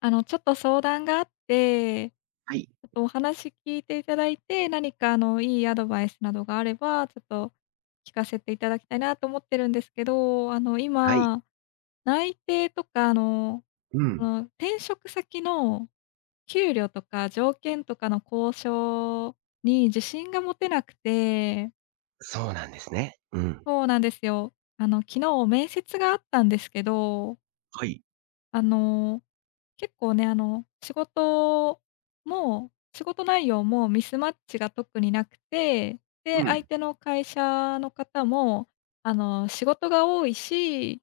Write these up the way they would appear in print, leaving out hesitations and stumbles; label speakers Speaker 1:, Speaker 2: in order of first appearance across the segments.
Speaker 1: ちょっと相談があって、ち
Speaker 2: はい。
Speaker 1: ょっとお話聞いていただいて、何かいいアドバイスなどがあれば、ちょっと聞かせていただきたいなと思ってるんですけど、
Speaker 2: はい。
Speaker 1: 今、内定とか、
Speaker 2: うん。
Speaker 1: 転職先の給料とか条件とかの交渉に自信が持てなくて、
Speaker 2: そうなんですね。うん。
Speaker 1: そうなんですよ。あの、昨日面接があったんですけど、
Speaker 2: はい。
Speaker 1: あの結構ね、あの、仕事も仕事内容もミスマッチが特になくて、で、
Speaker 2: うん。
Speaker 1: 相手の会社の方も、あの、仕事が多いし、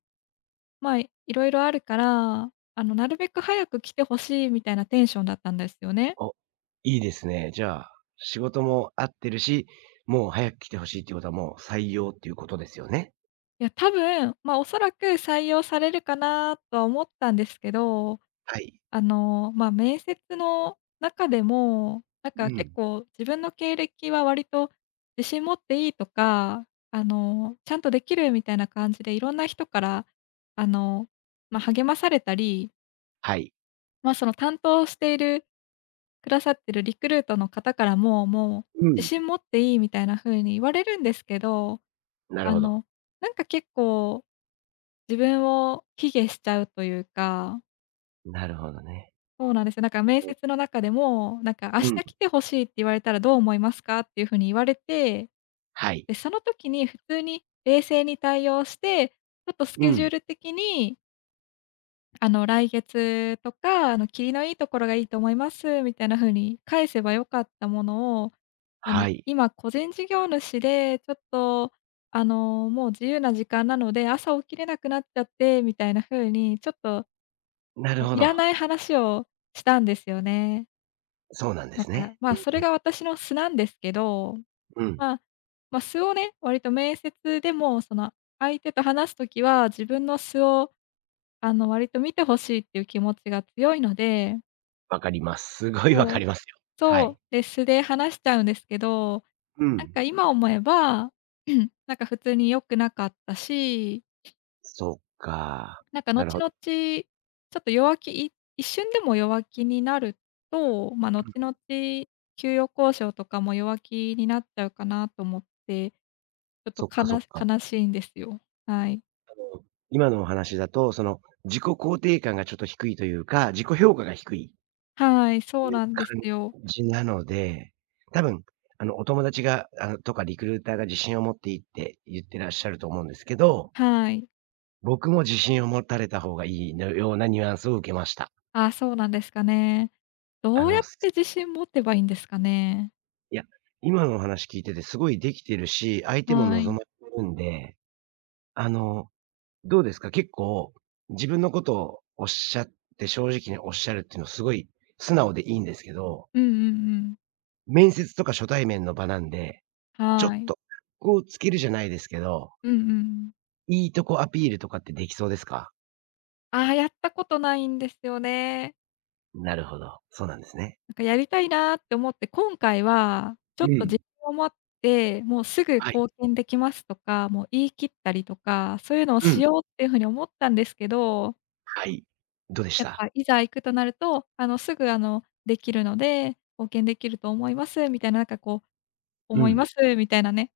Speaker 1: まあ、いろいろあるから、あの、なるべく早く来てほしいみたいなテンションだったんですよね。
Speaker 2: お、いいですね。じゃあ、仕事も合ってるし、もう早く来てほしいっていうことはもう採用っていうことですよね。
Speaker 1: いや、多分、まあ、おそらく採用されるかなとは思ったんですけど
Speaker 2: はい。
Speaker 1: 面接の中でも、なん
Speaker 2: う
Speaker 1: か結
Speaker 2: ん。
Speaker 1: 構自分の経歴は割と自信持っていいとか、あの、ちゃんとできるみたいな感じでいろんな人から、あの、まあ、励まされたり、
Speaker 2: はい。
Speaker 1: その担当しているくださってるリクルートの方からも、もう
Speaker 2: う
Speaker 1: 自
Speaker 2: ん。
Speaker 1: 信持っていいみたいな風に言われるんですけど、
Speaker 2: なる
Speaker 1: あ
Speaker 2: ほど。
Speaker 1: の、なんか結構自分を卑下しちゃうというか
Speaker 2: なるほどね。
Speaker 1: そうなんですよ。なんか面
Speaker 2: うん。
Speaker 1: 接の中でも、なんか「明
Speaker 2: う
Speaker 1: 日
Speaker 2: ん。
Speaker 1: 来てほしいって言われたらどう思いますか？」っていうふうに言われて、
Speaker 2: はい。
Speaker 1: で、その時に普通に冷静に対応して、ちょっとス
Speaker 2: う
Speaker 1: ケジュー
Speaker 2: ん。
Speaker 1: ル的に、あの、来月とか、あの、霧のいいところがいいと思います、みたいな風に返せばよかったものを、あの、
Speaker 2: はい。
Speaker 1: 今個人事業主で、ちょっと、あの、もう自由な時間なので、朝起きれなくなっちゃって、みたいな風に、ちょっと、
Speaker 2: なるほ
Speaker 1: いら
Speaker 2: ど。
Speaker 1: ない話をしたんですよね。
Speaker 2: そうなんで
Speaker 1: なん
Speaker 2: すね。
Speaker 1: か、ま
Speaker 2: う
Speaker 1: あ、
Speaker 2: ん。
Speaker 1: それが私の素なんですけど、
Speaker 2: うん。
Speaker 1: まあ、まあ、素をね、割と面接でも、その、相手と話すときは、自分の素を、あの、割と見てほしいっていう気持ちが強いので、
Speaker 2: わかります。すごいわ
Speaker 1: そ
Speaker 2: か
Speaker 1: う
Speaker 2: りますよ。は
Speaker 1: そ
Speaker 2: い。
Speaker 1: う、で、素で話しちゃうんですけど、
Speaker 2: う
Speaker 1: なん
Speaker 2: ん。
Speaker 1: か今思えば、なんか普通に良くなかったし
Speaker 2: そっか。
Speaker 1: なんか
Speaker 2: なる
Speaker 1: 後
Speaker 2: ほど。
Speaker 1: 々、ちょっと弱気い一瞬でも弱気になると、まあ、後
Speaker 2: うん。
Speaker 1: 々給与交渉とかも弱気になっちゃうかなと思って、ちょっと
Speaker 2: そっ
Speaker 1: か
Speaker 2: かそっ
Speaker 1: な
Speaker 2: か。
Speaker 1: 悲しいんですよ。はい。
Speaker 2: 今のお話だと、その、自己肯定感がちょっと低いというか、自己評価が低い
Speaker 1: はい、そうなんで
Speaker 2: 感
Speaker 1: すよ。
Speaker 2: じなので、多分、お友達が、とかリクルーターが自信を持っていいって言ってらっしゃると思うんですけど、
Speaker 1: はい。
Speaker 2: 僕も自信を持たれた方がいいのようなニュアンスを受けました。
Speaker 1: あ、そうなんですかね。
Speaker 2: あ
Speaker 1: どうやっ
Speaker 2: の、す
Speaker 1: て自信持てばいいんですかね？
Speaker 2: いや、今のお話聞いててすごいできてるし、相手も
Speaker 1: は
Speaker 2: 望
Speaker 1: い。
Speaker 2: まれてるんで、あの、どうですか？結構、自分のことをおっしゃって正直におっしゃるっていうのはすごい素直でいいんですけど、
Speaker 1: うんうんうん。
Speaker 2: 面接とか初対面の場なんで、ちょ
Speaker 1: は
Speaker 2: っ
Speaker 1: い。
Speaker 2: とこうつけるじゃないですけど、
Speaker 1: うんうん。
Speaker 2: いいとこアピールとかってできそうですか？
Speaker 1: ああ、やったことないんですよね。
Speaker 2: なるほど、そうなんですね。
Speaker 1: なんかやりたいなって思って、今回はちょ
Speaker 2: う
Speaker 1: っと自信
Speaker 2: ん。
Speaker 1: を持って、もうすぐ
Speaker 2: はい。
Speaker 1: 貢献できますとか、もう言い切ったりとか、そういうのを
Speaker 2: う
Speaker 1: し
Speaker 2: ん。
Speaker 1: ようっていうふうに思ったんですけど、
Speaker 2: はい。どうでし
Speaker 1: やっ
Speaker 2: た？
Speaker 1: ぱいざ行くとなると、あの、すぐあの、できるので、貢献できると思いますみたいな、なんかこう、
Speaker 2: う
Speaker 1: 思いま
Speaker 2: ん。
Speaker 1: すみたいなね、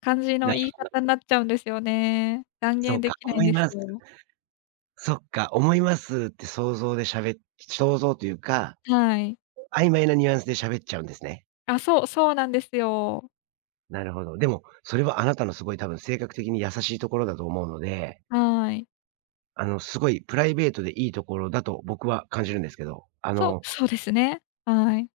Speaker 1: 感じの
Speaker 2: な
Speaker 1: 言い方になっちゃうんですよね。断
Speaker 2: そ
Speaker 1: 言
Speaker 2: う
Speaker 1: で
Speaker 2: か、
Speaker 1: きな
Speaker 2: 思
Speaker 1: いん
Speaker 2: い
Speaker 1: です
Speaker 2: ます。
Speaker 1: よ。
Speaker 2: そっか、思いますって想像でしゃべ想像というか、
Speaker 1: はい。
Speaker 2: 曖昧なニュアンスで喋っちゃうんですね。
Speaker 1: あ、そうなんですよ。
Speaker 2: なるほど。でも、それはあなたのすごい多分性格的に優しいところだと思うので、
Speaker 1: はい。
Speaker 2: すごいプライベートでいいところだと僕は感じるんですけど、
Speaker 1: そうですね。はい。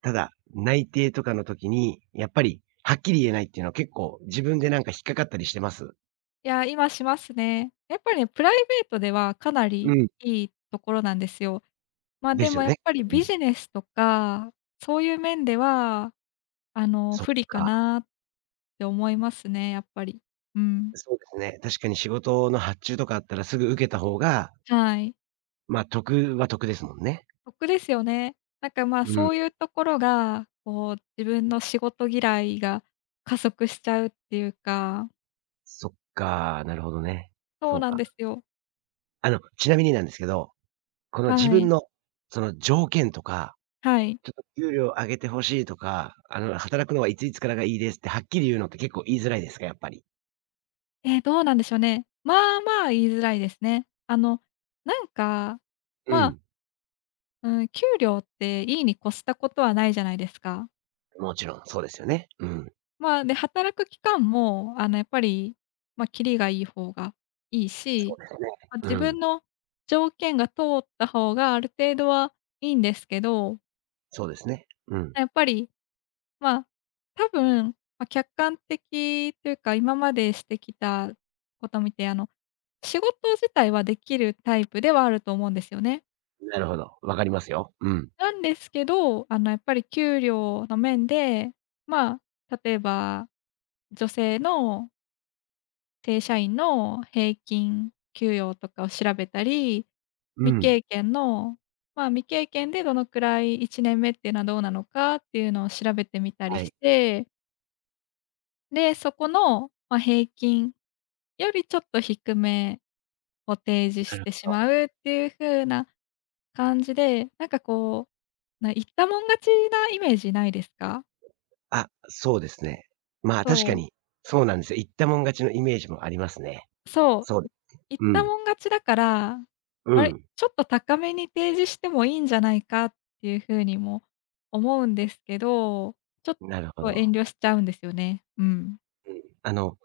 Speaker 2: ただ、内定とかの時に、やっぱり、はっきり言えないっていうのは結構自分でなんか引っかかったりしてます？
Speaker 1: いや、今しますね。やっぱりね、プライベートではかな
Speaker 2: う
Speaker 1: り
Speaker 2: ん。
Speaker 1: いいところなんですよ。まあ、
Speaker 2: で
Speaker 1: で
Speaker 2: す
Speaker 1: も
Speaker 2: よ
Speaker 1: やっ
Speaker 2: ね。
Speaker 1: ぱり
Speaker 2: う
Speaker 1: ビ
Speaker 2: ん。
Speaker 1: ジネスとか、そういう面では、あの、
Speaker 2: そっ
Speaker 1: 不利か
Speaker 2: か。
Speaker 1: なって思いますね、やっぱり。うん。
Speaker 2: そうですね。確かに仕事の発注とかあったらすぐ受けた方が、
Speaker 1: はい。
Speaker 2: まあ、得は得ですもんね。
Speaker 1: 得ですよね。なんか、まあ、
Speaker 2: う
Speaker 1: そう
Speaker 2: ん。
Speaker 1: いうところが、こう、自分の仕事嫌いが加速しちゃうっていうか
Speaker 2: そっか、なるほどね。
Speaker 1: そう
Speaker 2: そう
Speaker 1: なん
Speaker 2: か。
Speaker 1: ですよ。
Speaker 2: あの、ちなみになんですけど、この自
Speaker 1: は
Speaker 2: 分
Speaker 1: い。
Speaker 2: の、その条件とか、
Speaker 1: はい。
Speaker 2: ちょっと給料上げてほしいとか、あの、働くのはいついつからがいいですってはっきり言うのって結構言いづらいですか？やっぱり。
Speaker 1: えー、どうなんでしょうね。まあまあ言いづらいですね。あの、なんか、
Speaker 2: う
Speaker 1: まあ、
Speaker 2: ん。
Speaker 1: うん、給料っていいに越したことはないじゃないですか。
Speaker 2: もちろん、そうですよね。うん。
Speaker 1: まあ、で、働く期間も、あの、やっぱり、ま、あ、キリがいい方がいい
Speaker 2: そ
Speaker 1: し、
Speaker 2: うですね。
Speaker 1: まあ、
Speaker 2: う
Speaker 1: 自分
Speaker 2: ん。
Speaker 1: の条件が通った方がある程度はいいんですけど、
Speaker 2: そうですね。うん。
Speaker 1: やっぱりまあ、多分、まあ、客観的というか、今までしてきたこと見て、あの、仕事自体はできるタイプではあると思うんですよね。
Speaker 2: なるほど。わかりますよ。うん。
Speaker 1: なんですけど、あの、やっぱり給料の面で、まあ、例えば、女性の正社員の平均給与とかを調べたり、
Speaker 2: う
Speaker 1: 未
Speaker 2: ん。
Speaker 1: 経験の、まあ、未経験でどのくらい1年目っていうのはどうなのかっていうのを調べてみたり
Speaker 2: は
Speaker 1: し
Speaker 2: い。
Speaker 1: てで、そこの、まあ、平均よりちょっと低めを提示
Speaker 2: な
Speaker 1: し
Speaker 2: る
Speaker 1: てし
Speaker 2: ほ
Speaker 1: ま
Speaker 2: ど。
Speaker 1: うっていう風な感じで、なんかこう、言ったもん勝ちなイメージないですか？
Speaker 2: あ、そうですね。まあ、確
Speaker 1: そ
Speaker 2: か
Speaker 1: う、
Speaker 2: に、そうなんですよ。言ったもん勝ちのイメージもありますね。
Speaker 1: そ
Speaker 2: そうで
Speaker 1: う、
Speaker 2: す、
Speaker 1: 言っ
Speaker 2: う
Speaker 1: た
Speaker 2: ん。
Speaker 1: もん勝ちだから、
Speaker 2: う
Speaker 1: あれ、
Speaker 2: ん。
Speaker 1: ちょっと高めに提示してもいいんじゃないかっていう風にも思うんですけど、ちょっ
Speaker 2: なるほ
Speaker 1: と遠
Speaker 2: ど。
Speaker 1: 慮しちゃうんですよね。うん。
Speaker 2: あの、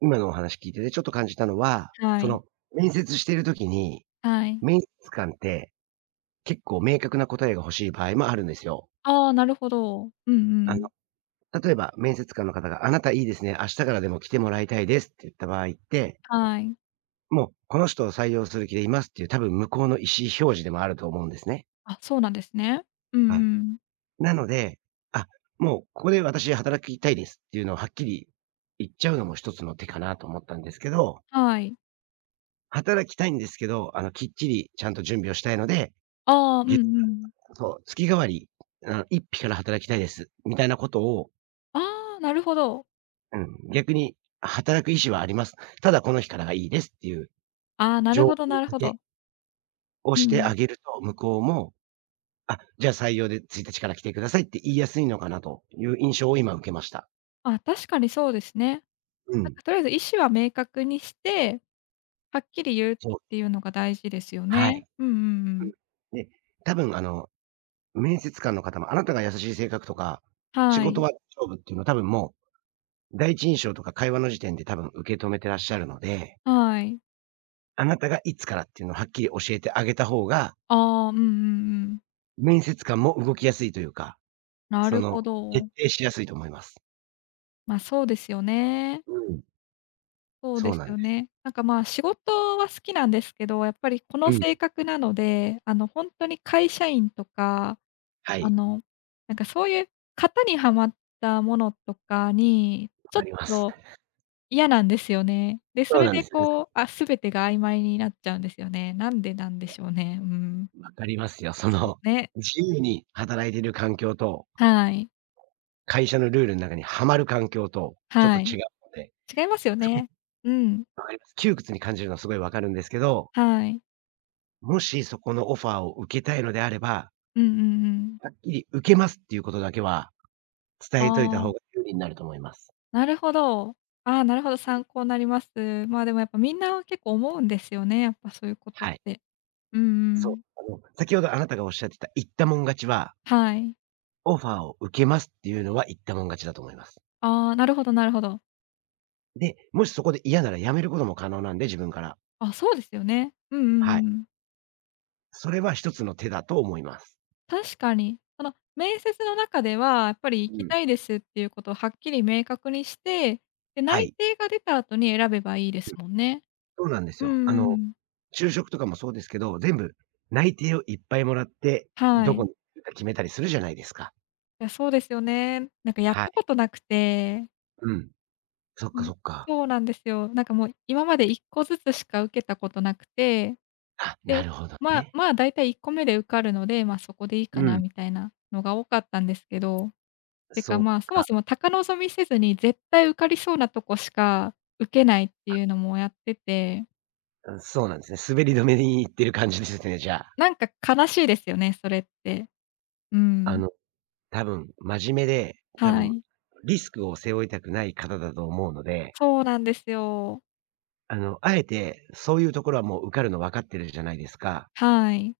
Speaker 2: 今のお話聞いててちょっと感じたのは、
Speaker 1: は
Speaker 2: そ
Speaker 1: い、
Speaker 2: の、面接している時に、
Speaker 1: はい。
Speaker 2: 面接官って結構明確な答えが欲しい場合もあるんですよ。
Speaker 1: ああ、なるほど。うんう
Speaker 2: あ
Speaker 1: ん。
Speaker 2: の、例えば面接官の方が、あなたいいですね、明日からでも来てもらいたいですって言った場合って、
Speaker 1: はい。
Speaker 2: もうこの人を採用する気でいますっていう多分向こうの意思表示でもあると思うんですね。
Speaker 1: あ、そうなんですね。うんう
Speaker 2: はい。
Speaker 1: ん。
Speaker 2: なので、あ、もうここで私働きたいですっていうのをはっきり言っちゃうのも一つの手かなと思ったんですけど、
Speaker 1: はい。
Speaker 2: 働きたいんですけど、あの、きっちりちゃんと準備をしたいので、
Speaker 1: ああ、うん
Speaker 2: 月
Speaker 1: うん。
Speaker 2: そう、月替わり、あの一匹から働きたいです、みたいなことを、
Speaker 1: ああ、なるほど。
Speaker 2: うん、逆に働く意思はあります。ただこの日からがいいですっていう
Speaker 1: ああ、なるほ
Speaker 2: 条
Speaker 1: ど
Speaker 2: 件
Speaker 1: なるほ
Speaker 2: 付
Speaker 1: ど。
Speaker 2: けを
Speaker 1: う
Speaker 2: して
Speaker 1: ん。
Speaker 2: あげると、向こうも、あ、じゃあ採用で1日から来てくださいって言いやすいのかなという印象を今受けました。
Speaker 1: あ、確かにそうですね。
Speaker 2: う
Speaker 1: なん
Speaker 2: ん。
Speaker 1: かとりあえず意思は明確にして、はっきり言うっ
Speaker 2: そ
Speaker 1: て
Speaker 2: う。
Speaker 1: いうのが大事ですよ
Speaker 2: は
Speaker 1: ね。
Speaker 2: い。
Speaker 1: うんうんうん。
Speaker 2: で、多分あの、面接官の方もあなたが優しい性格とか、仕
Speaker 1: は
Speaker 2: 事
Speaker 1: い。
Speaker 2: は勝負っていうのは多分もう、第一印象とか会話の時点で多分受け止めてらっしゃるので、
Speaker 1: はい。
Speaker 2: あなたがいつからっていうのをはっきり教えてあげた方が、
Speaker 1: ああ、うんうんうん。
Speaker 2: 面接官も動きやすいというか、
Speaker 1: な
Speaker 2: そ
Speaker 1: るほ
Speaker 2: の、決
Speaker 1: ど。
Speaker 2: 定しやすいと思います。
Speaker 1: ま、あ、そうですよね。
Speaker 2: うん、
Speaker 1: そう
Speaker 2: そ
Speaker 1: で
Speaker 2: う
Speaker 1: す
Speaker 2: なん
Speaker 1: よ
Speaker 2: です。
Speaker 1: ね。なんか、まあ、仕事は好きなんですけど、やっぱりこ
Speaker 2: う
Speaker 1: の性
Speaker 2: ん。
Speaker 1: 格なので、あの、本当に会社員とか、
Speaker 2: は
Speaker 1: あ
Speaker 2: い、
Speaker 1: の、なんか、そういう型にはまったものとかに、
Speaker 2: わ
Speaker 1: ちょっ
Speaker 2: かります。
Speaker 1: と嫌なんですよね。で、そ
Speaker 2: そう
Speaker 1: れ
Speaker 2: なん
Speaker 1: で
Speaker 2: ですよね。
Speaker 1: こう、あ、全てが曖昧になっちゃうんですよね。なんでなんでしょうね。うん。
Speaker 2: わかりますよ。そ
Speaker 1: そ
Speaker 2: の、
Speaker 1: うね。
Speaker 2: 自由に働いている環境と、
Speaker 1: はい。
Speaker 2: 会社のルールの中にはまる環境と、ちょっと
Speaker 1: は
Speaker 2: 違
Speaker 1: い。
Speaker 2: うので、
Speaker 1: 違いますよね。うん。
Speaker 2: わかります。窮屈に感じるのはすごいわかるんですけど、
Speaker 1: はい。
Speaker 2: もしそこのオファーを受けたいのであれば、
Speaker 1: うんうんうん。
Speaker 2: はっきり受けますっていうことだけは、伝
Speaker 1: あ
Speaker 2: えといた方が
Speaker 1: あ。
Speaker 2: 有利になると思います。
Speaker 1: なるほど。ああ、なるほど、参考になります。まあ、でもやっぱみんな結構思うんですよね、やっぱそういうことっ
Speaker 2: はい。
Speaker 1: て。うんう
Speaker 2: そう、
Speaker 1: ん。
Speaker 2: あの、先ほどあなたがおっしゃってた言ったもん勝ちは、
Speaker 1: はい。
Speaker 2: オファーを受けますっていうのは言ったもん勝ちだと思います。
Speaker 1: ああ、なるほどなるほど。
Speaker 2: で、もしそこで嫌なら辞めることも可能なんで、自分から。
Speaker 1: あ、そうですよね。うんう
Speaker 2: はい。
Speaker 1: んうん。
Speaker 2: それは一つの手だと思います。
Speaker 1: 確かに。その面接の中では、やっぱり行
Speaker 2: う
Speaker 1: き
Speaker 2: ん。
Speaker 1: たいですっていうことをはっきり明確にして、で、
Speaker 2: は
Speaker 1: 内
Speaker 2: い。
Speaker 1: 定が出た後に選べばいいで
Speaker 2: う
Speaker 1: す
Speaker 2: ん、
Speaker 1: もんね。
Speaker 2: そうなんです
Speaker 1: うん
Speaker 2: よ。あ
Speaker 1: うんう
Speaker 2: の、
Speaker 1: ん。
Speaker 2: 就職とかもそうですけど、全部内定をいっぱいもらって、
Speaker 1: は
Speaker 2: どこ
Speaker 1: い。
Speaker 2: に行くか決めたりするじゃないですか。
Speaker 1: いや、そうですよね。なんかやっ
Speaker 2: は
Speaker 1: た
Speaker 2: い。
Speaker 1: ことなくて
Speaker 2: うん。そっ
Speaker 1: う
Speaker 2: かそ
Speaker 1: ん、
Speaker 2: っか。
Speaker 1: そうなんですよ。なんかもう今まで1個ずつしか受けたことなくて、
Speaker 2: あ、な
Speaker 1: で、
Speaker 2: るほど
Speaker 1: まあ
Speaker 2: ね。
Speaker 1: まあ、だいたい1個目で受かるので、ま、そこでいいか
Speaker 2: う
Speaker 1: な
Speaker 2: ん。
Speaker 1: みたいなのが多かったんですけど、てか、
Speaker 2: そっ
Speaker 1: まあ、そも
Speaker 2: か。
Speaker 1: そも高望みせずに絶対受かりそうなとこしか受けないっていうのもやってて、
Speaker 2: うん、そうなんですね。滑り止めに行ってる感じですね、じゃあ。
Speaker 1: なんか悲しいですよね、それって。う
Speaker 2: あ
Speaker 1: ん。
Speaker 2: の多分真面目で、多
Speaker 1: は
Speaker 2: 分
Speaker 1: い。
Speaker 2: リスクを背負いたくない方だと思うので、
Speaker 1: そうなんですよ。
Speaker 2: あの、あえてそういうところはもう受かるの分かってるじゃないですか。
Speaker 1: はい。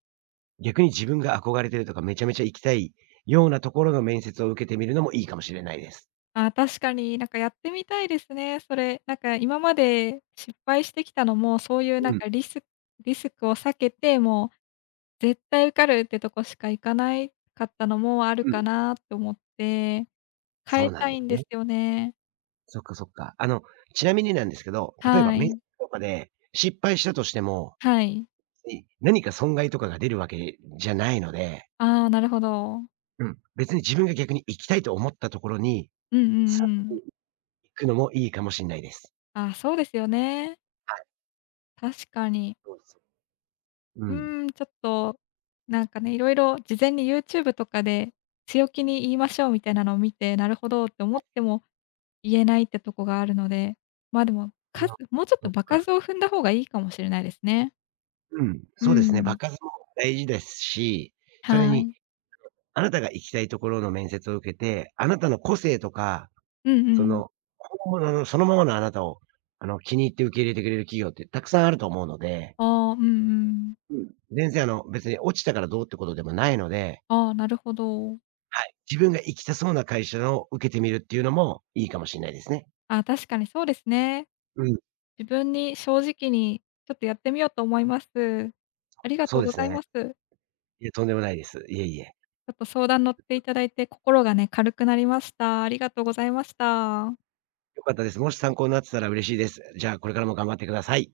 Speaker 2: 逆に自分が憧れてるとか、めちゃめちゃ行きたいようなところの面接を受けてみるのもいいかもしれないです。
Speaker 1: あ、確かに、なんかやってみたいですね、それ。なんか今まで失敗してきたのも、そういうな
Speaker 2: う
Speaker 1: ん
Speaker 2: ん、
Speaker 1: かリスクを避けて、もう絶対受かるってとこしか行かないかったのもある
Speaker 2: うん。
Speaker 1: かなと思って、変
Speaker 2: そ
Speaker 1: え
Speaker 2: うな
Speaker 1: た
Speaker 2: んで
Speaker 1: いん
Speaker 2: す
Speaker 1: で
Speaker 2: ね。
Speaker 1: すよね。
Speaker 2: そっかそっか。あの、ちなみになんですけど、例え
Speaker 1: は
Speaker 2: ば面接
Speaker 1: い。
Speaker 2: とかで失敗したとしても、
Speaker 1: はい。
Speaker 2: に何か損害とかが出るわけじゃないので、
Speaker 1: ああ、なるほど。
Speaker 2: うん、別に自分が逆に行きたいと思ったところに、
Speaker 1: うんうんうん。
Speaker 2: くのもいいかもしんないです。
Speaker 1: あそうですよね。
Speaker 2: はい、
Speaker 1: 確かに。
Speaker 2: そうです。う
Speaker 1: う
Speaker 2: ん。
Speaker 1: ーん、ちょっと、なんかね、いろいろ事前に YouTube とかで強気に言いましょうみたいなのを見て、なるほどって思っても言えないってとこがあるので、まあ、でも、
Speaker 2: あの
Speaker 1: もうちょっ
Speaker 2: そ
Speaker 1: と
Speaker 2: っ
Speaker 1: 場
Speaker 2: か。
Speaker 1: 数を踏んだ方がいいかもしれないですね。
Speaker 2: うん、
Speaker 1: う
Speaker 2: そうですね、場
Speaker 1: ん。
Speaker 2: 数も大事ですし、それ
Speaker 1: は
Speaker 2: に
Speaker 1: い。
Speaker 2: あなたが行きたいところの面接を受けて、あなたの個性とか、
Speaker 1: うん
Speaker 2: そ
Speaker 1: うん。
Speaker 2: の、本物のそのままのあなたを、あの、気に入って受け入れてくれる企業ってたくさんあると思うので、
Speaker 1: ああ、うんうん。
Speaker 2: うん。全然あの、別に落ちたからどうってことでもないので、
Speaker 1: ああ、なるほど。
Speaker 2: はい、自分が行きたそうな会社を受けてみるっていうのもいいかもしんないですね。
Speaker 1: あ、確かにそうですね。
Speaker 2: うん、
Speaker 1: 自分に正直にちょっとやってみようと思います。ありが
Speaker 2: そ
Speaker 1: と
Speaker 2: う
Speaker 1: う
Speaker 2: で
Speaker 1: ご
Speaker 2: す
Speaker 1: ざい
Speaker 2: ね。
Speaker 1: ます。
Speaker 2: いや、とんでもないです。いえいえ。
Speaker 1: ちょっと相談乗っていただいて、心がね、軽くなりました。ありがとうございました。
Speaker 2: 良かったです。もし参考になってたら嬉しいです。じゃあ、これからも頑張ってください。